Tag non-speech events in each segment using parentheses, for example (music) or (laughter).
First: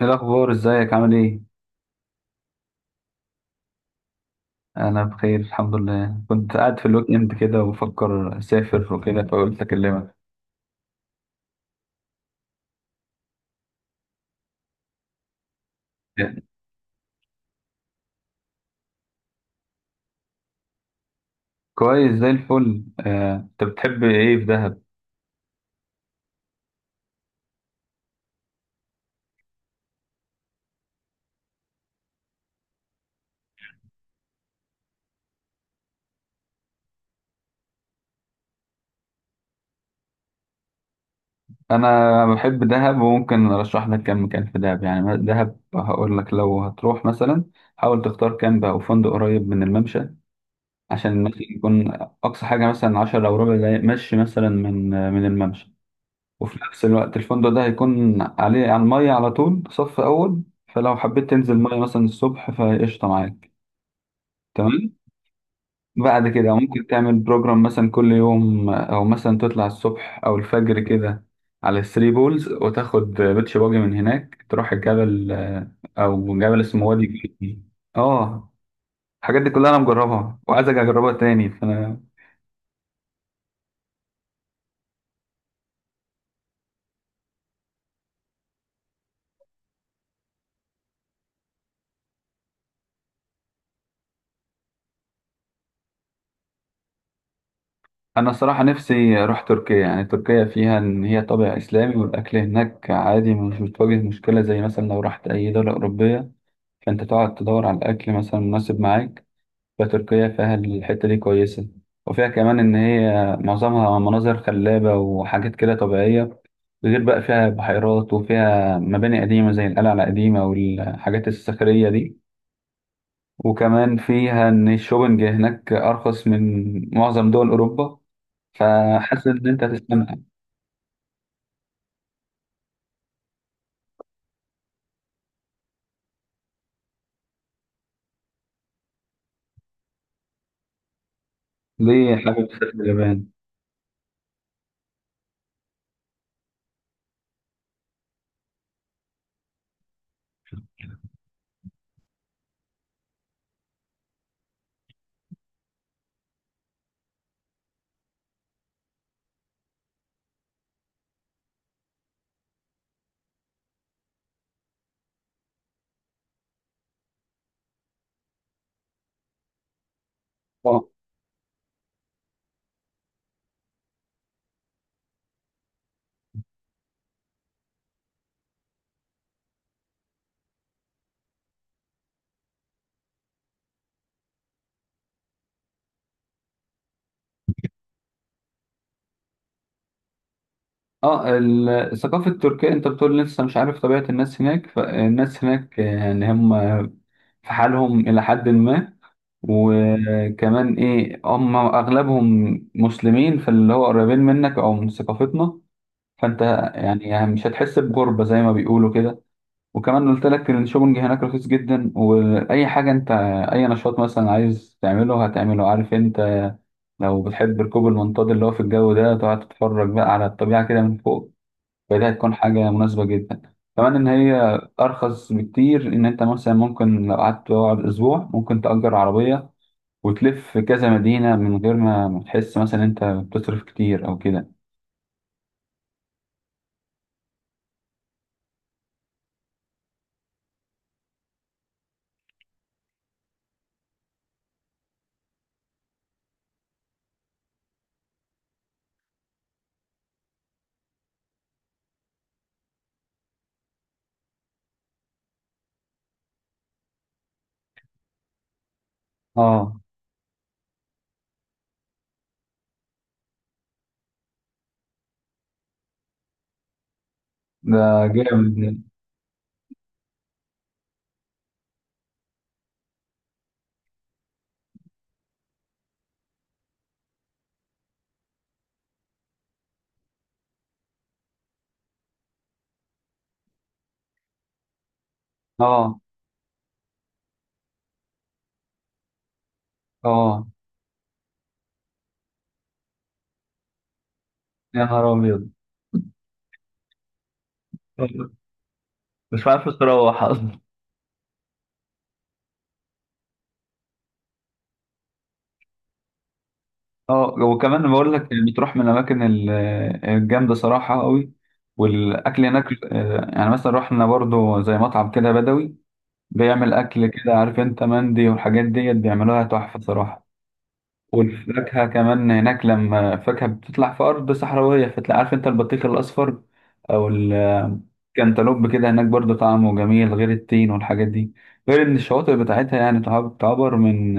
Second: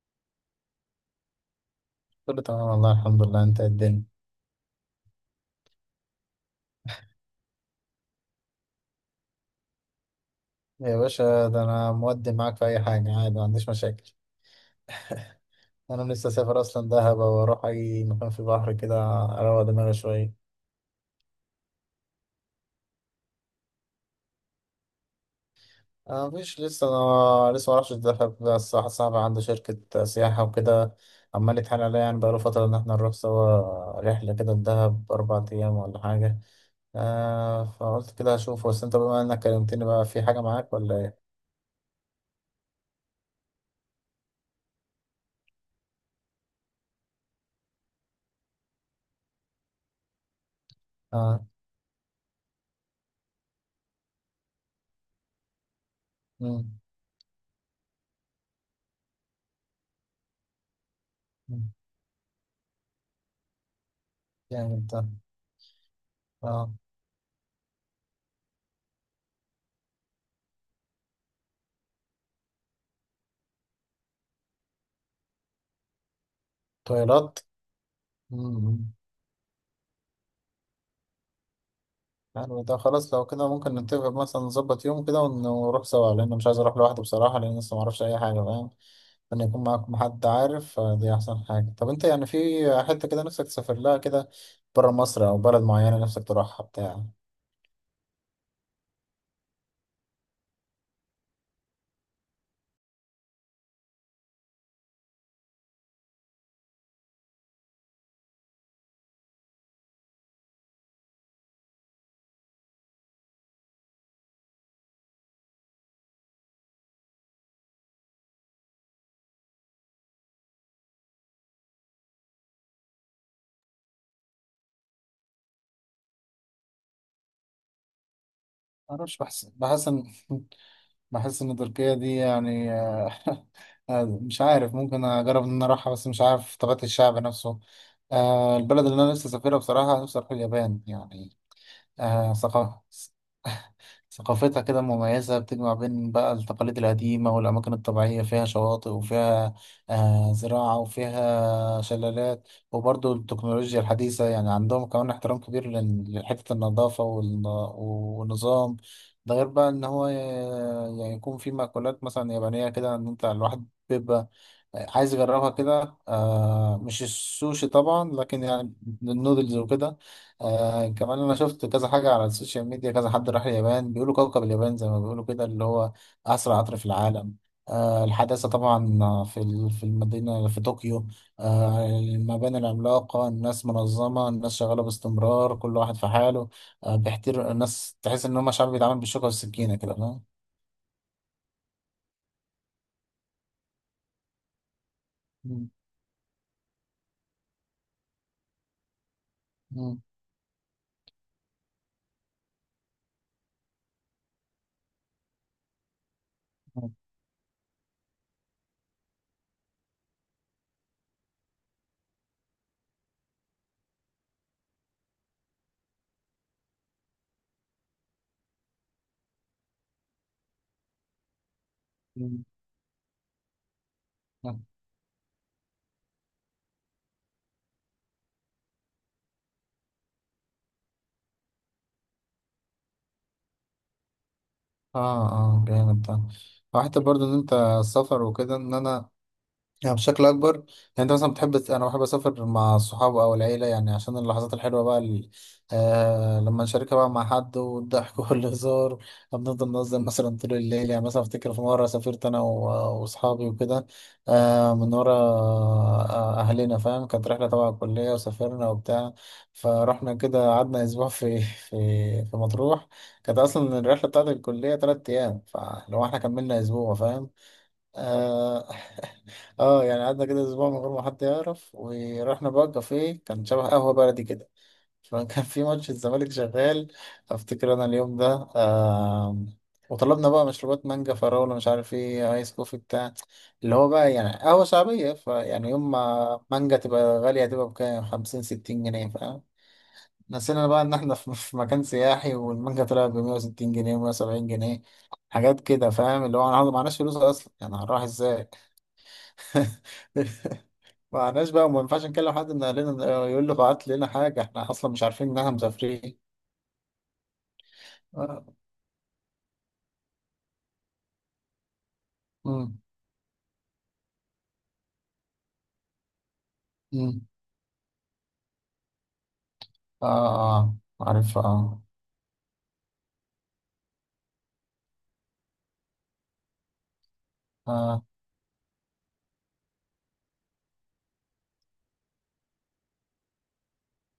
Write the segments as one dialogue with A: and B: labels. A: ايه الاخبار، ازيك؟ عامل ايه؟
B: كله تمام والله، الحمد لله. انت إيه الدنيا؟
A: انا بخير الحمد لله. كنت قاعد في الويك اند كده وبفكر اسافر وكده فقلت اكلمك.
B: يا باشا، ده انا مودي معاك في اي حاجه، عادي ما عنديش مشاكل. (laughs) انا لسه سافر اصلا دهب، واروح اي مكان في البحر كده اروق دماغي شويه.
A: كويس زي الفل. آه، انت بتحب ايه في دهب؟
B: انا مفيش لسه. انا لسه ما اعرفش دهب، بس واحد صاحبي عنده شركه سياحه وكده عمال يتحايل عليا، يعني بقاله فتره ان احنا نروح سوا رحله كده لدهب 4 ايام ولا حاجه. آه فقلت كده اشوف، بس انت بما انك كلمتني بقى في حاجه معاك ولا ايه؟
A: انا بحب دهب وممكن ارشح لك كام مكان في دهب. يعني دهب هقول لك لو هتروح مثلا حاول تختار كامب او فندق قريب من الممشى عشان المشي
B: اه.
A: يكون اقصى حاجه مثلا 10 او ربع دقايق مشي مثلا من الممشى. وفي
B: امم.
A: نفس الوقت الفندق ده هيكون عليه على المية على طول صف أول، فلو حبيت تنزل مية مثلا الصبح فقشطة معاك.
B: يعني
A: تمام.
B: انت.
A: بعد كده
B: اه.
A: ممكن تعمل بروجرام مثلا كل يوم أو مثلا تطلع الصبح أو الفجر كده على الثري بولز وتاخد بيتش باجي من هناك تروح الجبل، أو جبل اسمه وادي
B: طيارات.
A: جدي. اه،
B: مم.
A: الحاجات دي كلها أنا مجربها وعايز أجي أجربها تاني، فأنا.
B: يعني ده خلاص لو كده ممكن نتفق مثلا نظبط يوم كده ونروح سوا، لأن مش عايز أروح لوحدي بصراحة، لأن لسه معرفش أي حاجة، فاهم إن يكون معاكم حد عارف. دي أحسن حاجة. طب أنت يعني في حتة كده نفسك تسافر لها كده، برا مصر أو بلد معينة نفسك تروحها بتاع.
A: انا صراحة نفسي اروح تركيا. يعني تركيا فيها ان هي طابع اسلامي والاكل هناك عادي، مش بتواجه مشكلة زي مثلا لو رحت اي دولة اوروبية فانت تقعد تدور على الاكل مثلا مناسب معاك. فتركيا فيها الحتة دي كويسة، وفيها كمان ان هي معظمها مناظر خلابة وحاجات كده طبيعية، غير بقى فيها بحيرات وفيها مباني قديمة زي القلعة القديمة والحاجات الصخرية دي. وكمان فيها إن الشوبنج هناك أرخص من معظم دول أوروبا،
B: معرفش،
A: فحاسس
B: بحس
A: إن أنت
B: بحس إن
A: هتسلمها.
B: (laughs) بحس إن تركيا دي يعني. (laughs) مش عارف، ممكن أجرب إن أنا أروحها، بس مش عارف طبيعة الشعب نفسه. البلد اللي أنا نفسي أسافرها بصراحة نفسي أروح اليابان يعني.
A: ليه
B: آه،
A: حابب تسافر
B: ثقافة.
A: اليابان؟
B: (laughs) ثقافتها كده مميزة، بتجمع بين بقى التقاليد القديمة والأماكن الطبيعية، فيها شواطئ وفيها زراعة وفيها شلالات وبرضو التكنولوجيا الحديثة. يعني عندهم كمان احترام كبير لحتة النظافة والنظام. ده غير بقى إن هو يعني يكون في مأكولات مثلا يابانية كده، إن أنت الواحد بيبقى عايز اجربها كده، مش السوشي طبعا لكن يعني النودلز وكده.
A: اه.
B: كمان انا شفت كذا حاجه على السوشيال ميديا، كذا حد راح اليابان بيقولوا كوكب اليابان، زي ما بيقولوا كده، اللي هو اسرع قطر في العالم. الحداثه طبعا في المدينه في طوكيو. المباني العملاقه، الناس منظمه، الناس شغاله باستمرار، كل واحد في حاله. بيحترم الناس، تحس ان هم شعب بيتعامل بالشوكه والسكينه كده، فاهم.
A: اه، الثقافة التركية. أنت بتقول لسه مش عارف طبيعة الناس هناك، فالناس
B: مم.
A: هناك يعني هم في حالهم إلى حد ما،
B: مم.
A: وكمان هم أغلبهم مسلمين، فاللي هو قريبين منك أو من ثقافتنا، فأنت يعني مش هتحس بغربة زي ما بيقولوا كده. وكمان قلت لك إن الشوبنج هناك رخيص جدا، واي حاجه انت، اي نشاط مثلا عايز تعمله هتعمله، عارف انت. لو بتحب ركوب المنطاد اللي هو في الجو ده تقعد تتفرج بقى على الطبيعه كده من فوق، فده هتكون
B: مم.
A: حاجه مناسبه جدا. كمان ان هي ارخص بكتير، ان انت مثلا ممكن لو قعدت تقعد اسبوع ممكن تأجر عربيه وتلف كذا مدينه من غير ما تحس مثلا انت بتصرف كتير او كده.
B: اه، اه، جامد ده. وحتى برضو ان انت السفر وكده، ان انا يعني بشكل اكبر يعني. انت مثلا بتحب، انا بحب اسافر مع الصحاب او العيله، يعني عشان اللحظات الحلوه بقى لما نشاركها بقى مع حد، والضحك (laughs) والهزار. بنفضل نهزر مثلا طول الليل. يعني مثلا افتكر في مره سافرت انا واصحابي وكده، من ورا اهلنا فاهم. كانت رحله تبع الكليه، وسافرنا وبتاع،
A: اه
B: فرحنا كده قعدنا اسبوع (laughs) في مطروح. كانت اصلا الرحله بتاعت الكليه 3 ايام، فلو احنا كملنا اسبوع فاهم.
A: ده
B: آه،
A: جامد.
B: اه يعني قعدنا كده اسبوع من غير ما حد يعرف. ورحنا بقى كافيه كان شبه قهوه بلدي كده، (laughs) فكان في ماتش الزمالك شغال، افتكر انا اليوم ده. آه. وطلبنا بقى مشروبات، مانجا فراوله مش عارف ايه ايس كوفي بتاع، اللي هو بقى يعني قهوه شعبيه. فيعني يوم
A: اه.
B: ما مانجا تبقى غاليه تبقى بكام، 50 60 جنيه فاهم.
A: اه.
B: نسينا بقى ان احنا (laughs) في مكان سياحي، والمانجا طلعت ب 160 جنيه و170 جنيه،
A: يا نهار ابيض!
B: حاجات كده فاهم. اللي هو انا معناش فلوس اصلا، يعني هنروح ازاي؟
A: مش عارف تروح اصلا.
B: (laughs) معناش بقى، وما ينفعش نكلم حد من اهلنا يقول له بعت لنا حاجه، احنا اصلا مش عارفين انها مسافرين.
A: اه، وكمان بقول لك
B: اه.
A: اللي بتروح من الاماكن الجامده صراحه قوي. والاكل هناك،
B: امم.
A: يعني مثلا رحنا برضو زي مطعم كده بدوي بيعمل اكل
B: امم.
A: كده، عارف انت، مندي والحاجات ديت بيعملوها تحفه
B: اه.
A: صراحه.
B: آه، عارف. اه.
A: والفاكهه كمان هناك لما الفاكهه بتطلع في ارض صحراويه فتلاقي، عارف انت، البطيخ الاصفر او
B: اه.
A: الكنتالوب كده هناك برضو طعمه جميل، غير التين والحاجات دي. غير ان الشواطئ بتاعتها يعني تعتبر من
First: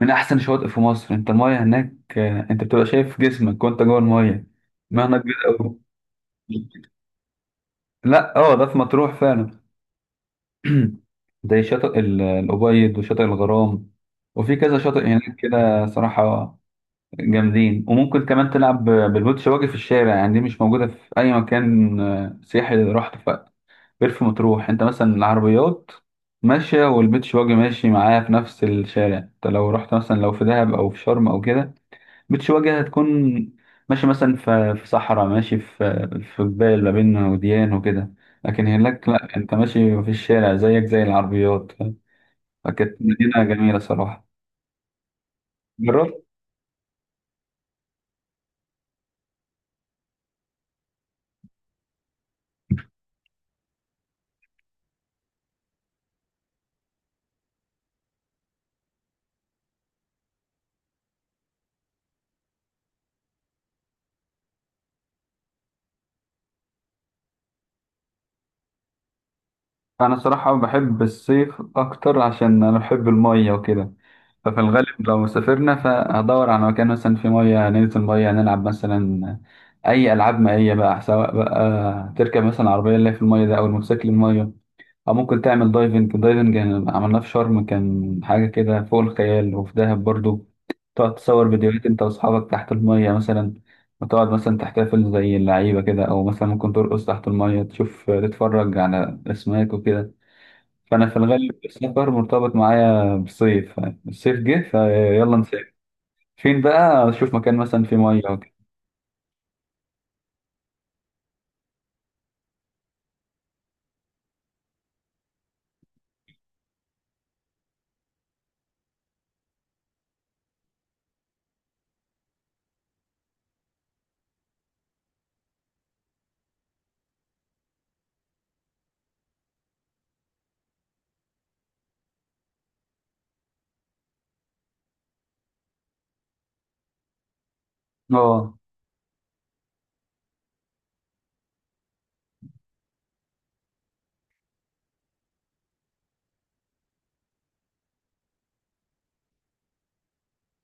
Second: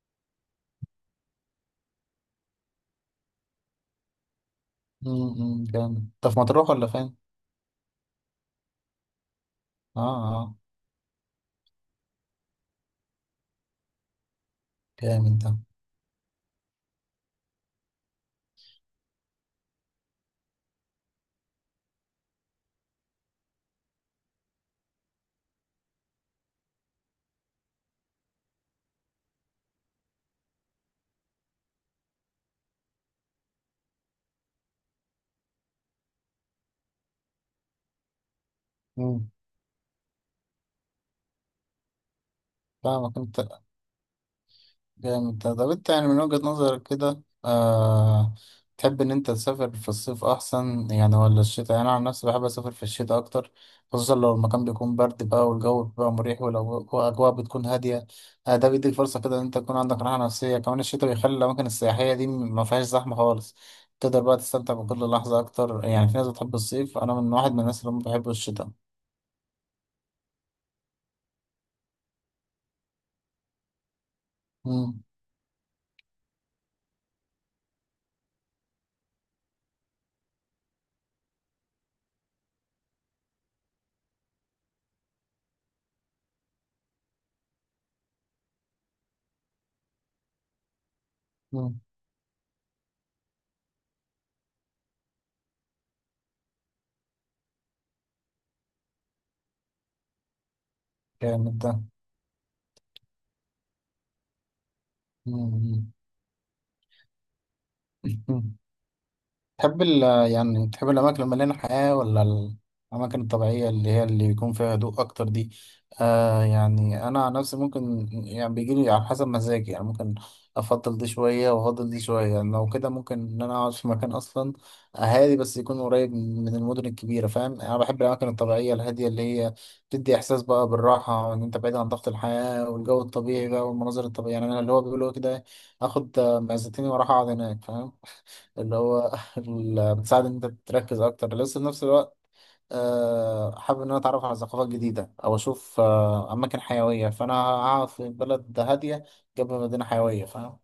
A: من احسن الشواطئ في مصر. انت المايه هناك، انت بتبقى شايف جسمك وانت جوه المايه. مهنة
B: امم.
A: كبيرة
B: أمم،
A: قوي.
B: جامد. انت في مطروح ولا فين؟
A: لا. اه، ده في مطروح فعلا.
B: اه. اه،
A: (clears throat) زي شاطئ الأبيض وشاطئ الغرام، وفي كذا شاطئ هناك
B: جامد ده.
A: كده صراحة جامدين. وممكن كمان تلعب بالبوت شواجه في الشارع، يعني دي مش موجودة في أي مكان سياحي غير في مطروح. أنت مثلا العربيات ماشية والبيت شواجه ماشي معاها في نفس الشارع. أنت لو رحت مثلا لو في دهب أو في شرم أو كده بتش واجهة هتكون ماشي مثلا في صحراء، ماشي في جبال ما بين وديان وكده. لكن هناك
B: امم.
A: لا، انت ماشي في الشارع زيك زي العربيات. فكانت
B: فاهمك
A: مدينة
B: انت.
A: جميلة صراحة.
B: جامد ده. طب انت يعني من
A: جربت.
B: وجهة نظرك كده، تحب ان انت تسافر في الصيف احسن يعني، ولا الشتاء؟ يعني انا عن نفسي بحب اسافر في الشتاء اكتر، خصوصا لو المكان بيكون برد بقى، والجو بيبقى مريح، والاجواء بتكون هادية. ده بيديك فرصة كده ان انت تكون عندك راحة نفسية. كمان الشتاء بيخلي الاماكن السياحية دي ما فيهاش زحمة خالص، تقدر بقى تستمتع بكل لحظة اكتر. يعني في ناس بتحب الصيف، انا من واحد من الناس اللي ما بحب الشتاء.
A: انا صراحة بحب الصيف اكتر عشان انا بحب المية وكده. ففي الغالب
B: مم.
A: لو سافرنا فهدور على مكان مثلا فيه مية، ننزل مية نلعب مثلا اي العاب مائية بقى، سواء بقى تركب مثلا عربية اللي هي في المية ده او الموتوسيكل المية، أو ممكن تعمل دايفنج. يعني عملناه في شرم كان حاجة كده فوق الخيال، وفي دهب برضو تقعد تصور
B: مم.
A: فيديوهات أنت وأصحابك تحت المية مثلا، وتقعد مثلا تحتفل زي اللعيبة كده، أو مثلا ممكن ترقص تحت المية تشوف تتفرج على أسماك وكده. فأنا في الغالب
B: جامد ده.
A: السفر مرتبط معايا بالصيف. الصيف جه فيلا نسافر
B: مم.
A: فين بقى، أشوف مكان مثلا فيه مية وكده.
B: مم. (laughs) تحب ال يعني تحب الأماكن المليانة حياة، ولا الأماكن الطبيعية اللي هي اللي يكون فيها هدوء أكتر دي؟ يعني أنا عن نفسي ممكن يعني بيجيلي على حسب مزاجي. يعني ممكن أفضل دي شوية وأفضل دي شوية. يعني لو كده ممكن إن أنا أقعد في مكان أصلا هادي، بس يكون قريب من المدن الكبيرة، فاهم؟ أنا بحب الأماكن الطبيعية الهادية اللي هي بتدي إحساس بقى بالراحة، إن أنت بعيد عن ضغط الحياة، والجو الطبيعي بقى والمناظر الطبيعية. يعني أنا اللي هو بيقولوا كده إيه، آخد معزتين وأروح أقعد هناك، فاهم؟
A: أه.
B: اللي هو (laughs) اللي بتساعد ان انت تركز اكتر، لسه في نفس الوقت حابب ان انا اتعرف على ثقافات جديده او اشوف اماكن حيويه، فانا هقعد في بلد هاديه جنب مدينه حيويه، فاهم.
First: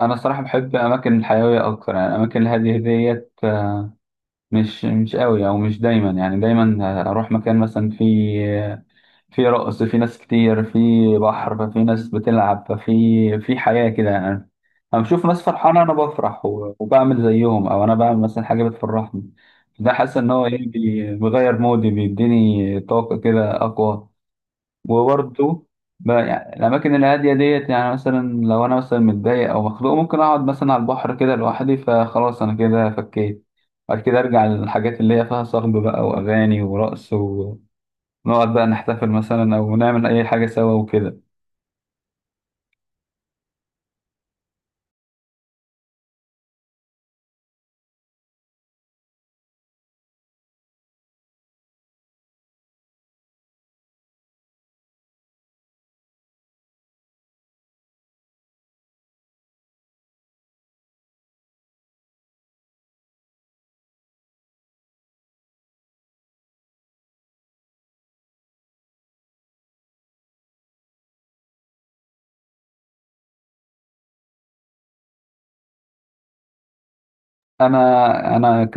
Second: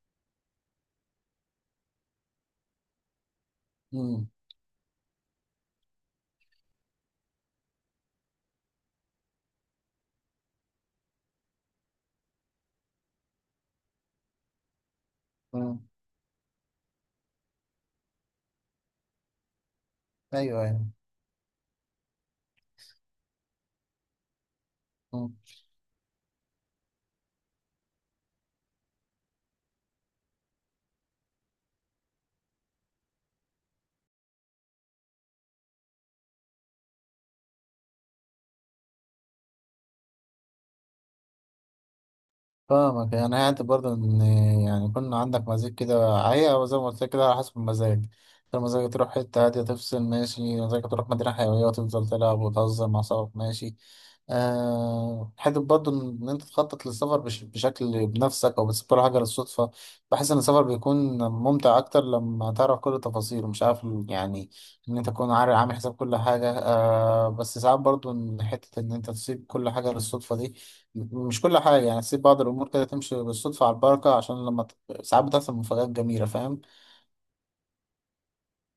A: أنا الصراحة بحب أماكن الحيوية أكتر. يعني الأماكن الهادية ديت
B: امم.
A: مش قوي، او مش دايما. يعني دايما اروح مكان مثلا في رقص، في ناس كتير، في بحر، ففي ناس بتلعب، ففي حياة كده يعني. انا بشوف ناس
B: أمم.
A: فرحانة انا بفرح، وبعمل زيهم، او انا بعمل مثلا حاجة بتفرحني. ده حاسس ان هو
B: ايوه، ايوه.
A: بيغير مودي، بيديني طاقة كده اقوى.
B: أمم.
A: وبرضه يعني الأماكن الهادية ديت، يعني مثلا لو أنا مثلا متضايق أو مخنوق ممكن أقعد مثلا على البحر كده لوحدي، فخلاص أنا كده فكيت. بعد كده أرجع للحاجات اللي هي فيها صخب بقى وأغاني ورقص، ونقعد بقى نحتفل مثلا أو نعمل أي حاجة سوا وكده.
B: فاهمك. يعني هي برضه ان يعني يكون عندك مزاج كده، هي أو زي ما قلت لك كده على حسب المزاج. لو مزاجك تروح حته هاديه تفصل، ماشي. مزاجك تروح مدينه حيويه وتفضل تلعب وتهزر مع صحابك، ماشي. حته برضه ان انت تخطط للسفر بشكل بنفسك او بتسيب كل حاجه للصدفه. بحس ان السفر بيكون ممتع اكتر لما تعرف كل التفاصيل، مش عارف يعني ان انت تكون عارف عامل حساب كل حاجه. بس ساعات برضه ان حته ان انت تسيب كل حاجه للصدفه دي، مش كل حاجه، يعني تسيب بعض الامور كده تمشي بالصدفه على البركه، عشان لما ساعات بتحصل مفاجآت جميله، فاهم.
A: انا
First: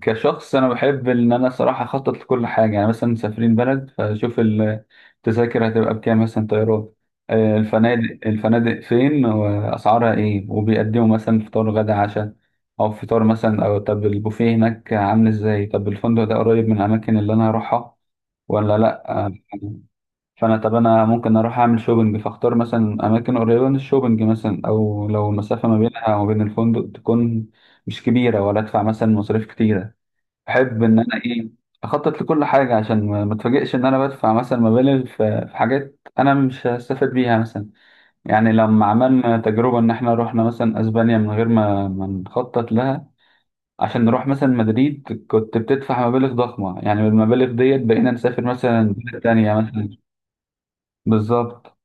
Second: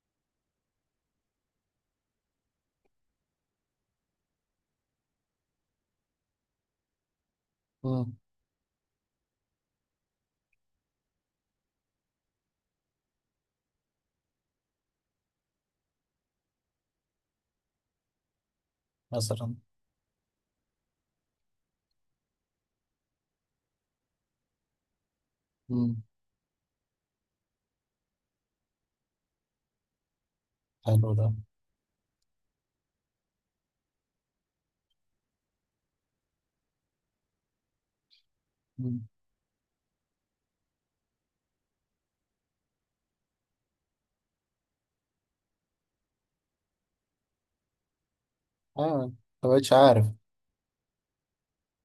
A: كشخص انا بحب ان انا صراحه اخطط لكل حاجه. يعني مثلا مسافرين بلد فاشوف التذاكر هتبقى بكام مثلا، طيران،
B: مم،
A: الفنادق فين واسعارها ايه، وبيقدموا مثلا فطار غدا عشاء او فطار مثلا، او طب البوفيه هناك عامل ازاي، طب الفندق ده قريب من الاماكن اللي انا هروحها ولا لا
B: مثلا.
A: فانا طب انا ممكن اروح اعمل شوبنج فاختار مثلا اماكن قريبه من الشوبنج مثلا، او لو المسافه ما
B: مم.
A: بينها وما بين الفندق تكون مش كبيره ولا ادفع مثلا مصاريف كتيره. بحب ان
B: حلو
A: انا
B: ده.
A: ايه اخطط لكل حاجه عشان ما اتفاجئش ان انا بدفع مثلا مبالغ في حاجات انا مش هستفاد بيها مثلا. يعني لما
B: مم.
A: عملنا تجربه ان احنا رحنا مثلا اسبانيا من غير ما نخطط لها عشان نروح مثلا مدريد كنت بتدفع مبالغ ضخمه، يعني بالمبالغ ديت بقينا نسافر مثلا
B: ايوه.
A: بلاد
B: ما
A: تانية
B: بقتش
A: مثلا.
B: عارف.
A: بالظبط.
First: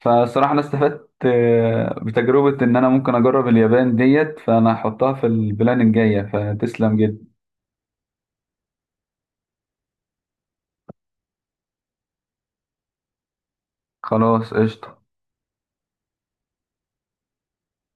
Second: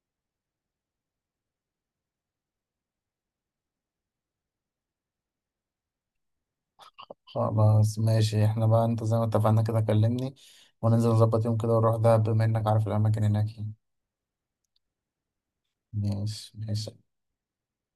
A: فصراحة أنا استفدت، بتجربة إن أنا ممكن أجرب اليابان ديت، فأنا هحطها في البلان الجاية. فتسلم جدا.
B: خلاص ماشي. احنا بقى انت زي ما اتفقنا كده كلمني، وننزل نظبط يوم كده ونروح دهب، بما انك عارف الاماكن هناك يعني.
A: خلاص قشطة.
B: ماشي ماشي